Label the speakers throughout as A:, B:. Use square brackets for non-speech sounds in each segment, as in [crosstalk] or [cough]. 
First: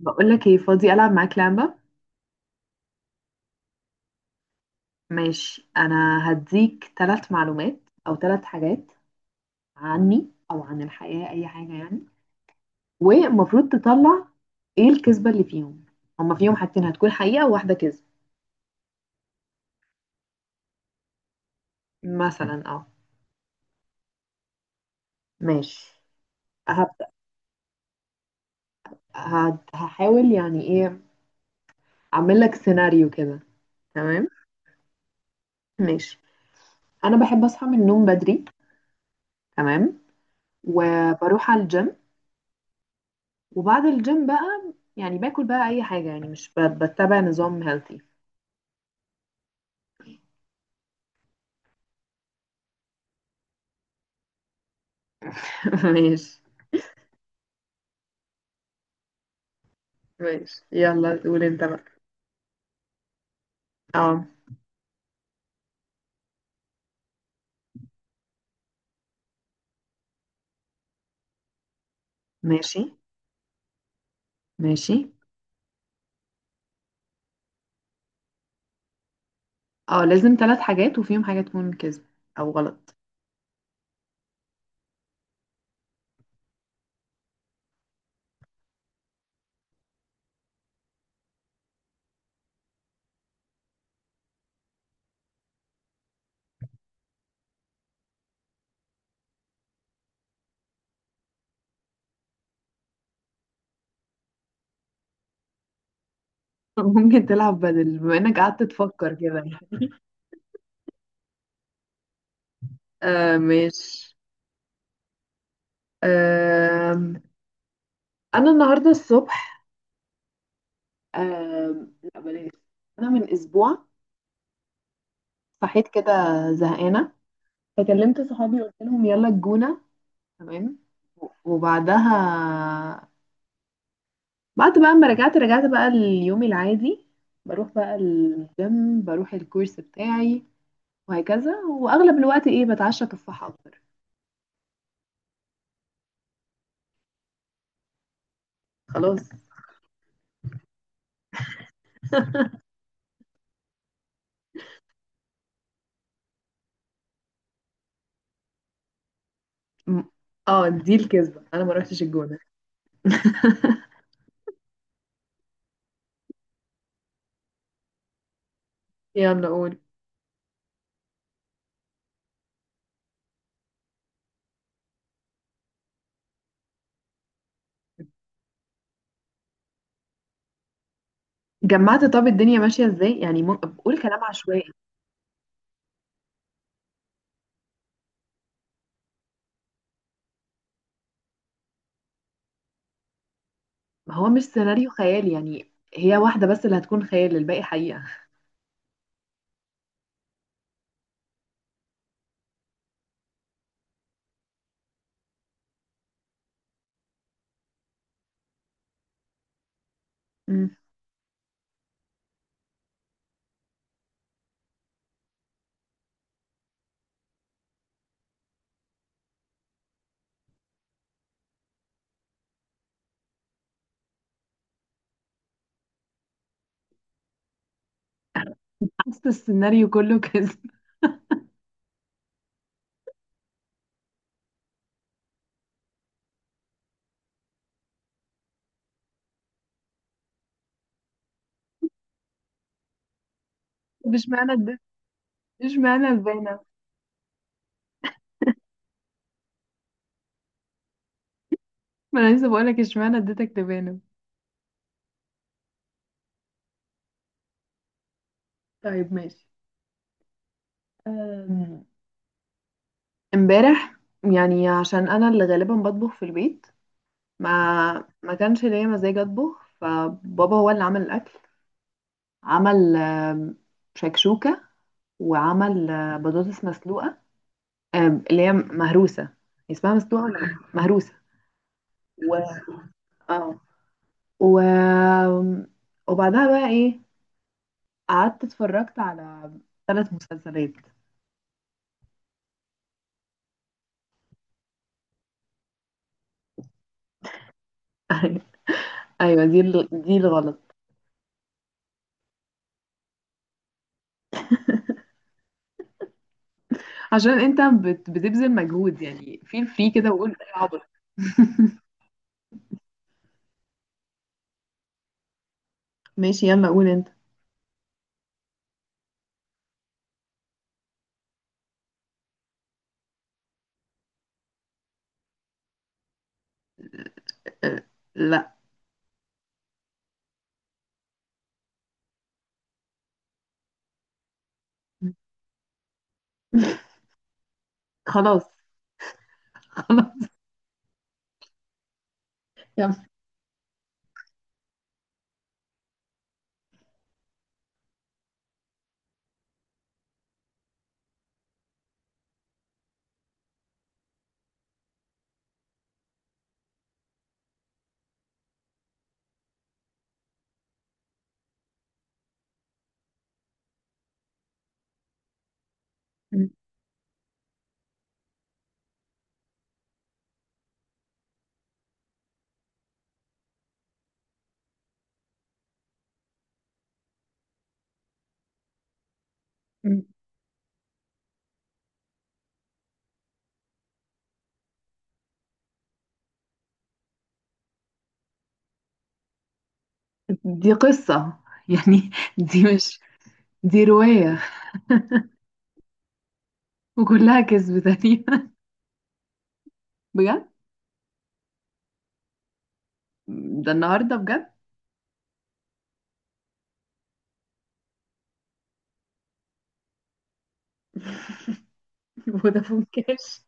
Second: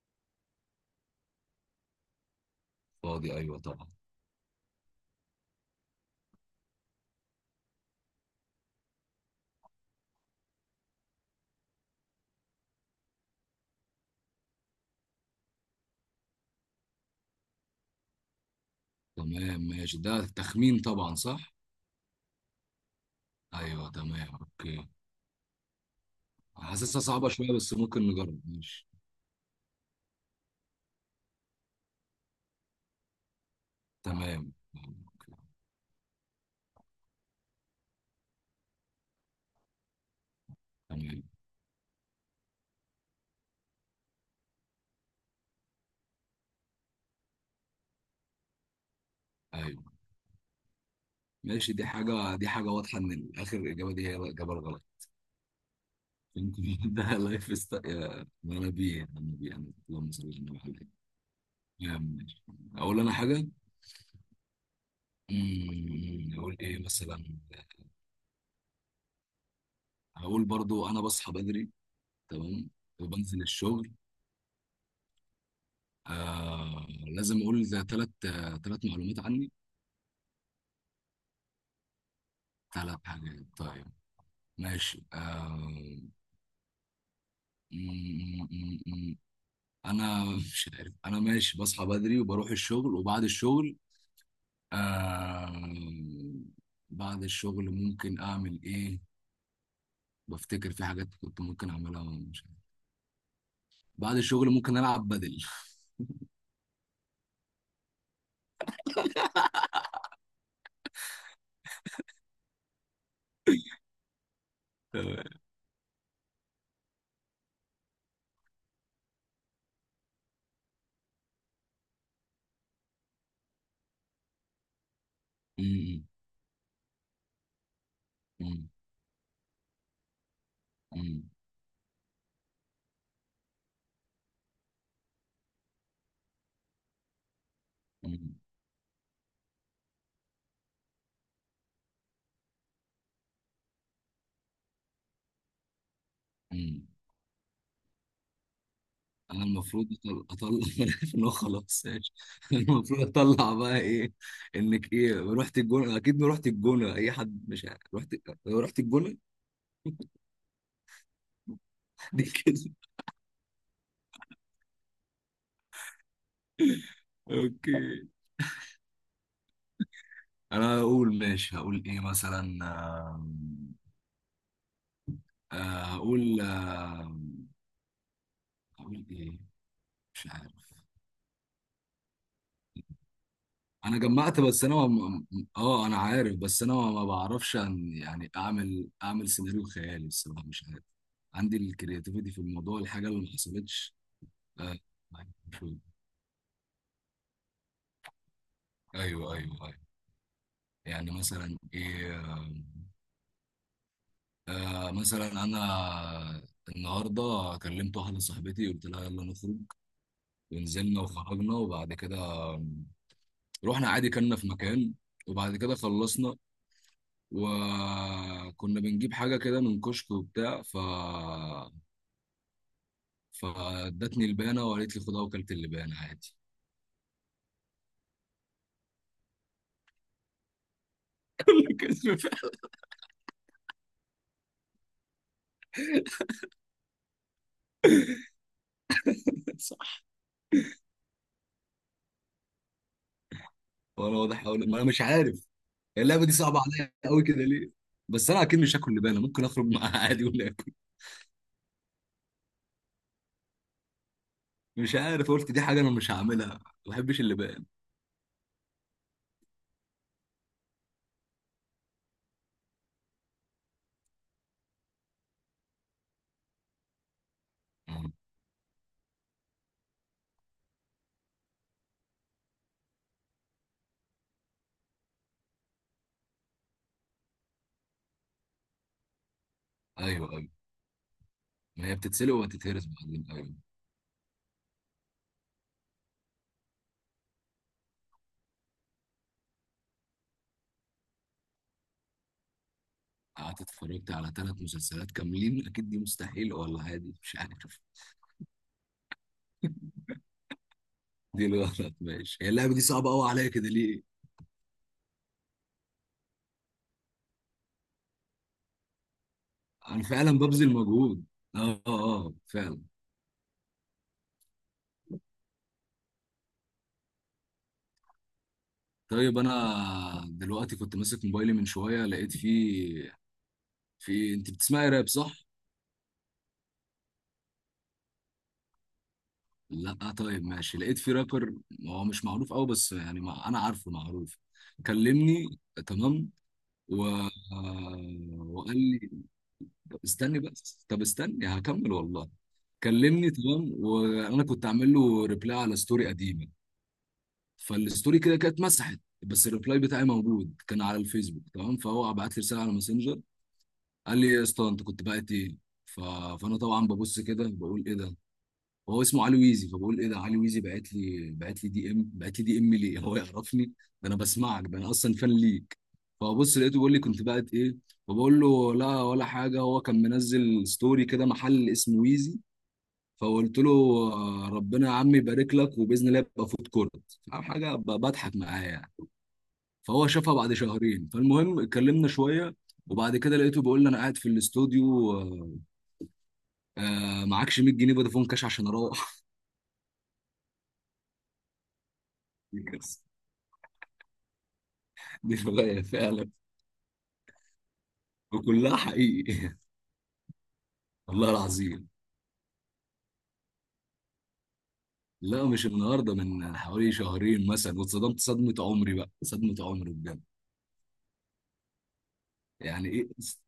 A: بقولك ايه، فاضي ألعب معاك لعبة؟
B: فاضي، ايوه طبعا.
A: ماشي، أنا هديك 3 معلومات أو 3 حاجات عني أو عن الحياة، أي حاجة يعني، والمفروض تطلع ايه الكذبة اللي فيهم. هما فيهم حاجتين هتكون حقيقة وواحدة كذب.
B: تمام، ماشي، ده تخمين طبعا، صح.
A: مثلا، اه،
B: ايوه، تمام، اوكي.
A: ماشي،
B: حاسسها
A: هبدأ.
B: صعبة شوية بس ممكن نجرب. ماشي،
A: هحاول يعني ايه، أعمل لك سيناريو كده، تمام،
B: تمام، أوكي.
A: ماشي. أنا بحب أصحى من النوم بدري، تمام،
B: تمام،
A: وبروح على الجيم، وبعد الجيم بقى يعني باكل بقى أي حاجة يعني، مش بتبع نظام healthy.
B: ايوه ماشي. دي حاجة واضحة ان اخر الاجابة دي هي الاجابة الغلط.
A: [laughs] ماشي،
B: يمكن [laughs] ده لايف ست يا منابي منابي، انا اللهم صل على النبي
A: ماشي،
B: عليه.
A: يلا قول انت بقى.
B: تمام، ماشي. اقول انا حاجة.
A: اه،
B: اقول ايه مثلا؟ هقول برضو انا بصحى بدري. تمام.
A: ماشي،
B: وبنزل الشغل.
A: ماشي،
B: لازم اقول 3، 3 معلومات عني.
A: اه لازم 3 حاجات وفيهم حاجة تكون كذب او غلط.
B: 3 حاجات، طيب. ماشي. آه م- م- م- م. انا مش عارف. انا ماشي بصحى بدري وبروح الشغل وبعد الشغل، آه بعد الشغل ممكن اعمل ايه. بفتكر في حاجات كنت ممكن اعملها، مش عارف. بعد الشغل ممكن العب بدل [laughs]
A: [laughs] ممكن تلعب بدل، بما انك قعدت تفكر كده، آه، ماشي.
B: تمام.
A: آم، انا النهارده الصبح، لا بلاش، انا من اسبوع صحيت كده
B: م-
A: زهقانه، فكلمت صحابي
B: م-
A: قلت لهم يلا الجونه، تمام.
B: م-
A: وبعدها، بعد بقى ما رجعت، رجعت بقى اليوم العادي، بروح بقى
B: م-
A: الجيم، بروح الكورس بتاعي، وهكذا، واغلب الوقت ايه بتعشى تفاحة اكتر،
B: م- م-
A: خلاص.
B: انا المفروض اطلع [laughs] انا عارف ان هو [laughs] خلاص، ماشي. أنا المفروض اطلع بقى ايه؟ انك ايه رحت الجونه، اكيد ما رحت الجونه، اي حد مش عارف. رحت الجونه.
A: م- اه، دي الكذبة، انا ما روحتش
B: [laughs] دي
A: الجونة.
B: كده.
A: [laughs]
B: اوكي.
A: يلا قول.
B: انا هقول، ماشي هقول ايه مثلا. آم، آه، هقول هقول ايه؟ مش عارف.
A: جمعت، طب الدنيا ماشية ازاي يعني،
B: انا
A: بقول كلام
B: جمعت، بس
A: عشوائي.
B: انا اه انا عارف، بس انا ما بعرفش أن يعني اعمل سيناريو خيالي الصراحه، مش عارف عندي الكرياتيفيتي في الموضوع، الحاجه اللي ما حصلتش.
A: ما هو مش
B: آه،
A: سيناريو خيالي يعني، هي واحدة بس اللي هتكون خيال، الباقي حقيقة.
B: ايوه ايوه ايوه. يعني مثلا ايه؟ مثلا انا النهارده كلمت واحده صاحبتي قلت لها يلا نخرج.
A: مم.
B: ونزلنا وخرجنا وبعد كده رحنا عادي كلنا في مكان، وبعد كده خلصنا وكنا بنجيب حاجه كده من كشك وبتاع. فادتني البانه وقالت لي خدها، وكلت اللبانه عادي.
A: حاسة السيناريو كله كذب.
B: [laughs] كان في فعلا، صح.
A: [laughs] طب
B: وانا واضح
A: اشمعنى
B: ما
A: اديت،
B: انا مش عارف،
A: اشمعنى
B: اللعبه دي
A: البانة.
B: صعبه عليا قوي كده ليه. بس انا اكيد مش هاكل لبانه، ممكن اخرج معاها [laughs] عادي ولا اكل.
A: ما انا لسه بقولك اشمعنى اديتك تبانة.
B: مش عارف، قلت دي حاجه انا مش هعملها، ما بحبش اللبان.
A: طيب ماشي، أم، امبارح، يعني عشان انا اللي غالبا بطبخ في البيت، ما
B: مم.
A: ما كانش ليا مزاج اطبخ، فبابا هو اللي عمل الاكل. عمل شكشوكة، وعمل بطاطس مسلوقة، اللي هي مهروسة يعني. اسمها مسلوقة
B: ايوه ايوه،
A: ولا مهروسة؟
B: ما هي بتتسلق
A: مهروسة.
B: وهتتهرس بعدين،
A: و اه
B: ايوه.
A: و وبعدها بقى ايه، قعدت اتفرجت على 3 مسلسلات.
B: قعدت اتفرجت على 3 مسلسلات كاملين، اكيد دي مستحيل ولا عادي، مش عارف.
A: [laughs] ايوه، دي الغلط.
B: [laughs] دي الغلط، ماشي. هي اللعبه دي صعبه قوي عليا كده ليه.
A: عشان انت بتبذل مجهود يعني، في
B: انا
A: كده، وقول إيه
B: فعلا ببذل
A: العبط.
B: مجهود. اه اه فعلا.
A: ماشي، يلا قول انت.
B: طيب انا دلوقتي كنت ماسك موبايلي من شويه، لقيت فيه، في انت بتسمعي راب، صح؟
A: آه، لا،
B: لا طيب، ماشي. لقيت في رابر، هو مش معروف قوي بس يعني ما انا عارفه معروف. كلمني، تمام.
A: [laughs]
B: و...
A: خلاص،
B: وقال لي، طب
A: خلاص،
B: استني بس، طب استني هكمل والله.
A: يلا،
B: كلمني، تمام. وانا كنت عامل له ريبلاي على ستوري قديمه، فالستوري كده كانت مسحت بس الريبلاي بتاعي موجود كان على الفيسبوك، تمام. فهو بعت لي رساله على ماسنجر قال لي يا اسطى انت كنت بعت ايه. ف... فانا طبعا ببص كده بقول ايه ده، وهو اسمه علي ويزي، فبقول ايه ده علي ويزي بعت لي، بعت لي دي ام، بعت لي دي ام ليه؟ [laughs] هو يعرفني، ده انا بسمعك، ده انا اصلا فان ليك. فبص لقيته بيقول لي كنت بقت ايه. فبقول له لا ولا حاجه، هو كان منزل ستوري كده محل اسمه ويزي، فقلت له ربنا يا عم يبارك لك، وباذن الله يبقى فود كورت أو حاجه، بضحك معاه يعني. فهو شافها بعد شهرين، فالمهم اتكلمنا شويه. وبعد كده لقيته بيقول لي انا قاعد في الاستوديو، معكش 100 جنيه فودافون كاش عشان اروح.
A: دي قصة يعني،
B: [laughs] دي
A: دي مش
B: كارثة.
A: دي رواية،
B: دي فعلا.
A: وكلها كذب تقريبا،
B: وكلها حقيقي،
A: بجد.
B: [laughs] والله العظيم.
A: ده النهاردة بجد.
B: لا مش النهارده، من حوالي شهرين مثلا، واتصدمت صدمه عمري بقى صدمه عمري بجد.
A: [laughs] فودافون
B: يعني ايه
A: كاش.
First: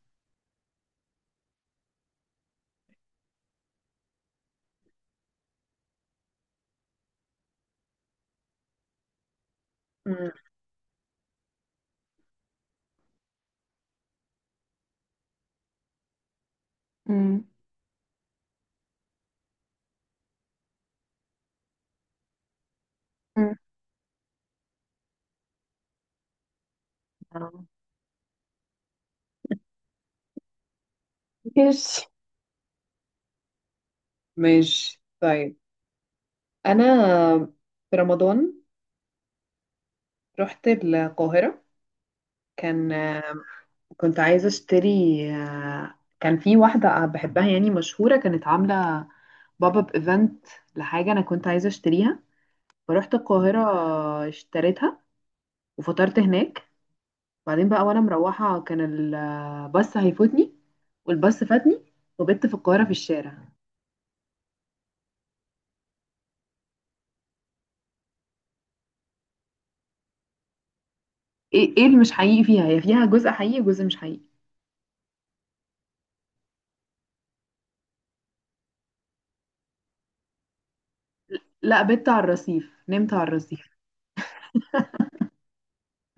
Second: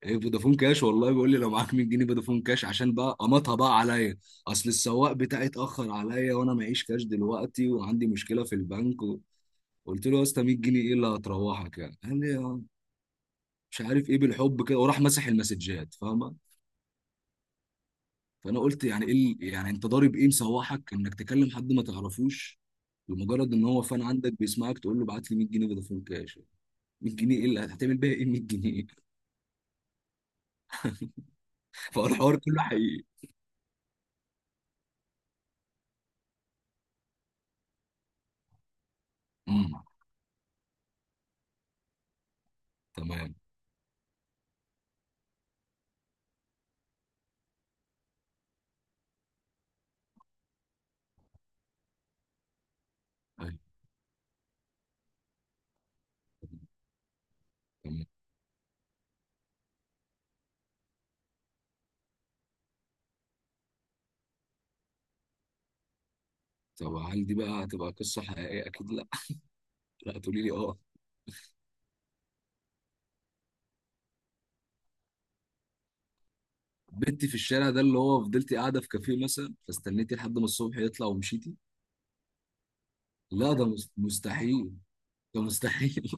B: ايه فودافون كاش؟ والله بيقول لي لو معاك 100 جنيه فودافون كاش عشان بقى قمطها بقى عليا، اصل السواق بتاعي اتاخر عليا وانا معيش كاش دلوقتي وعندي مشكله في البنك، و... قلت له يا
A: مم.
B: اسطى، 100 جنيه ايه اللي هتروحك يعني؟ قال لي مش عارف ايه بالحب كده، وراح مسح المسجات، فاهمه؟
A: مم.
B: فانا قلت يعني ايه يعني انت ضارب ايه مسوحك انك تكلم حد ما تعرفوش، لمجرد
A: مم.
B: ان هو فان عندك بيسمعك تقول له ابعت لي 100 جنيه فودافون كاش. 100 جنيه ايه اللي
A: آه.
B: هتعمل بيها، ايه 100 جنيه؟ [laughs]
A: ماشي،
B: فهو الحوار كله حقيقي.
A: ماشي طيب. أنا في رمضان
B: امم،
A: رحت القاهرة، كان
B: تمام.
A: كنت عايزة اشتري، كان في واحدة بحبها يعني مشهورة، كانت عاملة باب اب ايفنت لحاجة انا كنت عايزة اشتريها، فروحت
B: أيوة،
A: القاهرة اشتريتها وفطرت هناك. بعدين بقى وانا
B: تمام.
A: مروحة، كان الباص هيفوتني، والباص فاتني، وبت في القاهرة في الشارع.
B: طب هل دي بقى هتبقى قصه حقيقيه؟ اكيد لا. [laughs] لا تقولي لي اه.
A: ايه، ايه اللي مش حقيقي فيها؟ هي فيها جزء حقيقي وجزء مش حقيقي.
B: بنتي في الشارع ده اللي هو فضلت قاعده في كافيه مثلا، فاستنيتي لحد ما الصبح يطلع ومشيتي.
A: لا، بت على الرصيف، نمت على
B: لا ده
A: الرصيف.
B: مستحيل، ده مستحيل.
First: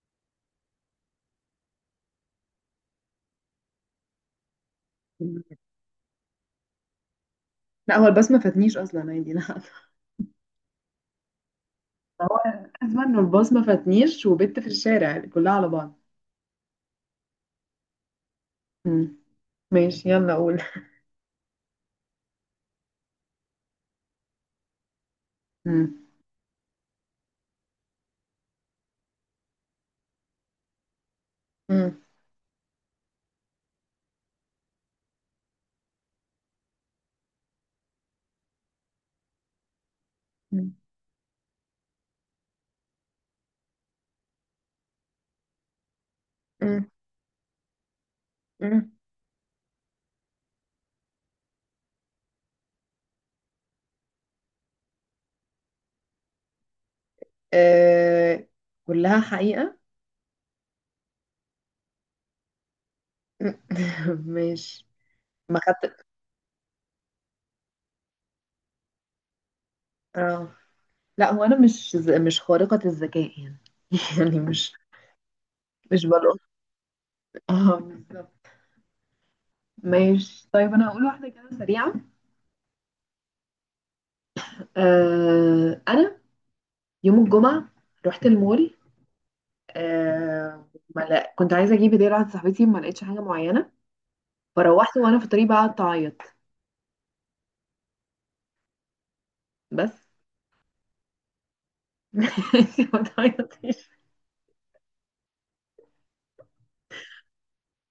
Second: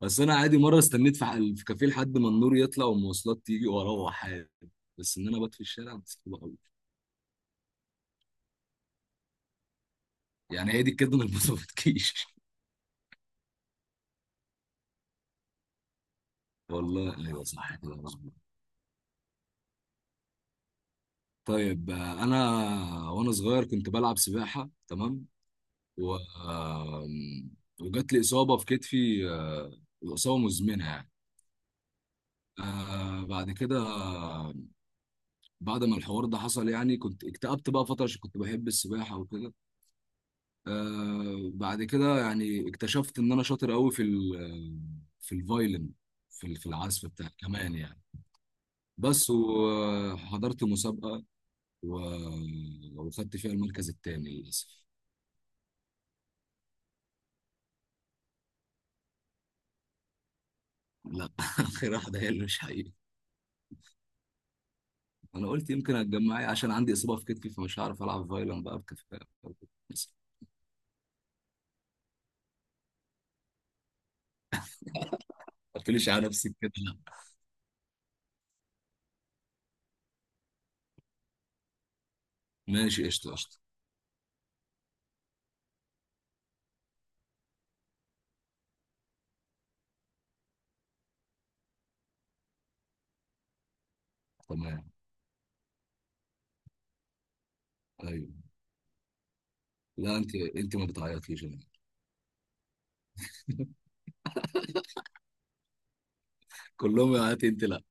B: بس انا عادي مره استنيت في في كافيه لحد ما النور يطلع والمواصلات تيجي واروح عادي، بس ان انا بات في الشارع، بس حلوة قوي.
A: لا، هو الباص ما فاتنيش اصلا عادي، لا [laughs]
B: يعني هي دي الكده اللي ما بتكيش.
A: هو
B: [laughs]
A: الازمه انه الباص ما فاتنيش وبت في الشارع كلها على بعض.
B: والله ايوه، صح كده، مظبوط.
A: مم. ماشي، يلا قول.
B: طيب انا وانا صغير كنت بلعب سباحه، تمام.
A: مم.
B: و وجات لي اصابه في كتفي، اصابه مزمنه يعني.
A: مم.
B: بعد كده، بعد ما الحوار ده حصل يعني، كنت اكتئبت بقى فتره عشان كنت بحب السباحه وكده.
A: مم.
B: بعد كده يعني اكتشفت ان انا شاطر قوي في في الفايلن، في
A: مم.
B: العزف بتاع كمان يعني.
A: مم.
B: بس وحضرت مسابقة، وخدت فيها المركز الثاني للأسف.
A: آه. كلها حقيقة.
B: لا [laughs] آخر واحدة هي اللي مش حقيقي.
A: مم. [laughs] ماشي.
B: أنا
A: ما
B: قلت يمكن
A: خدت،
B: هتجمعي عشان عندي إصابة في كتفي، فمش هعرف ألعب فايلن بقى بكفاءة، بس.
A: اه، لا هو انا مش مش خارقة الذكاء يعني، [laughs] يعني مش
B: ما
A: مش
B: تقوليش على
A: بلقط،
B: نفسك كده لا.
A: اه، بالظبط. ماشي طيب، انا هقول واحدة كده سريعة،
B: ماشي، قشطة قشطة.
A: آه. انا يوم الجمعة رحت المول، آه. ما لا- كنت عايزة اجيب هدية لواحدة صاحبتي، ما لقيتش حاجة معينة،
B: تمام.
A: فروحت وانا في الطريق بقى قعدت اعيط
B: أيوه.
A: بس.
B: لا، أنت أنت ما بتعيطيش أنا.
A: [laughs] ماشي، ما
B: [laughs]
A: تعيطيش.
B: كلهم يعيطوا، أنت لا.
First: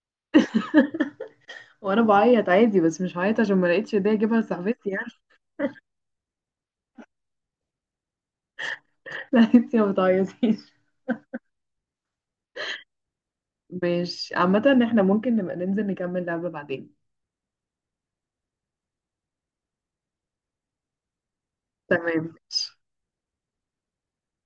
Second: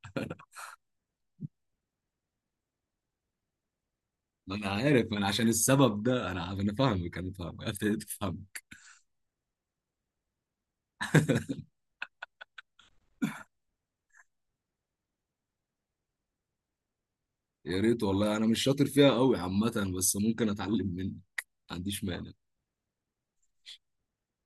A: وانا بعيط عادي بس، مش هعيط عشان ما لقيتش هديه اجيبها
B: انا
A: لصاحبتي يعني.
B: عارف، انا عشان السبب ده انا فاهمك ابتديت افهم.
A: [laughs] لا انتي ما بتعيطيش. ماشي عامة، احنا ممكن نبقى ننزل نكمل لعبة بعدين،
B: يا ريت والله، انا مش شاطر فيها قوي عامه، بس ممكن اتعلم منك، ما عنديش
A: تمام.
B: مانع.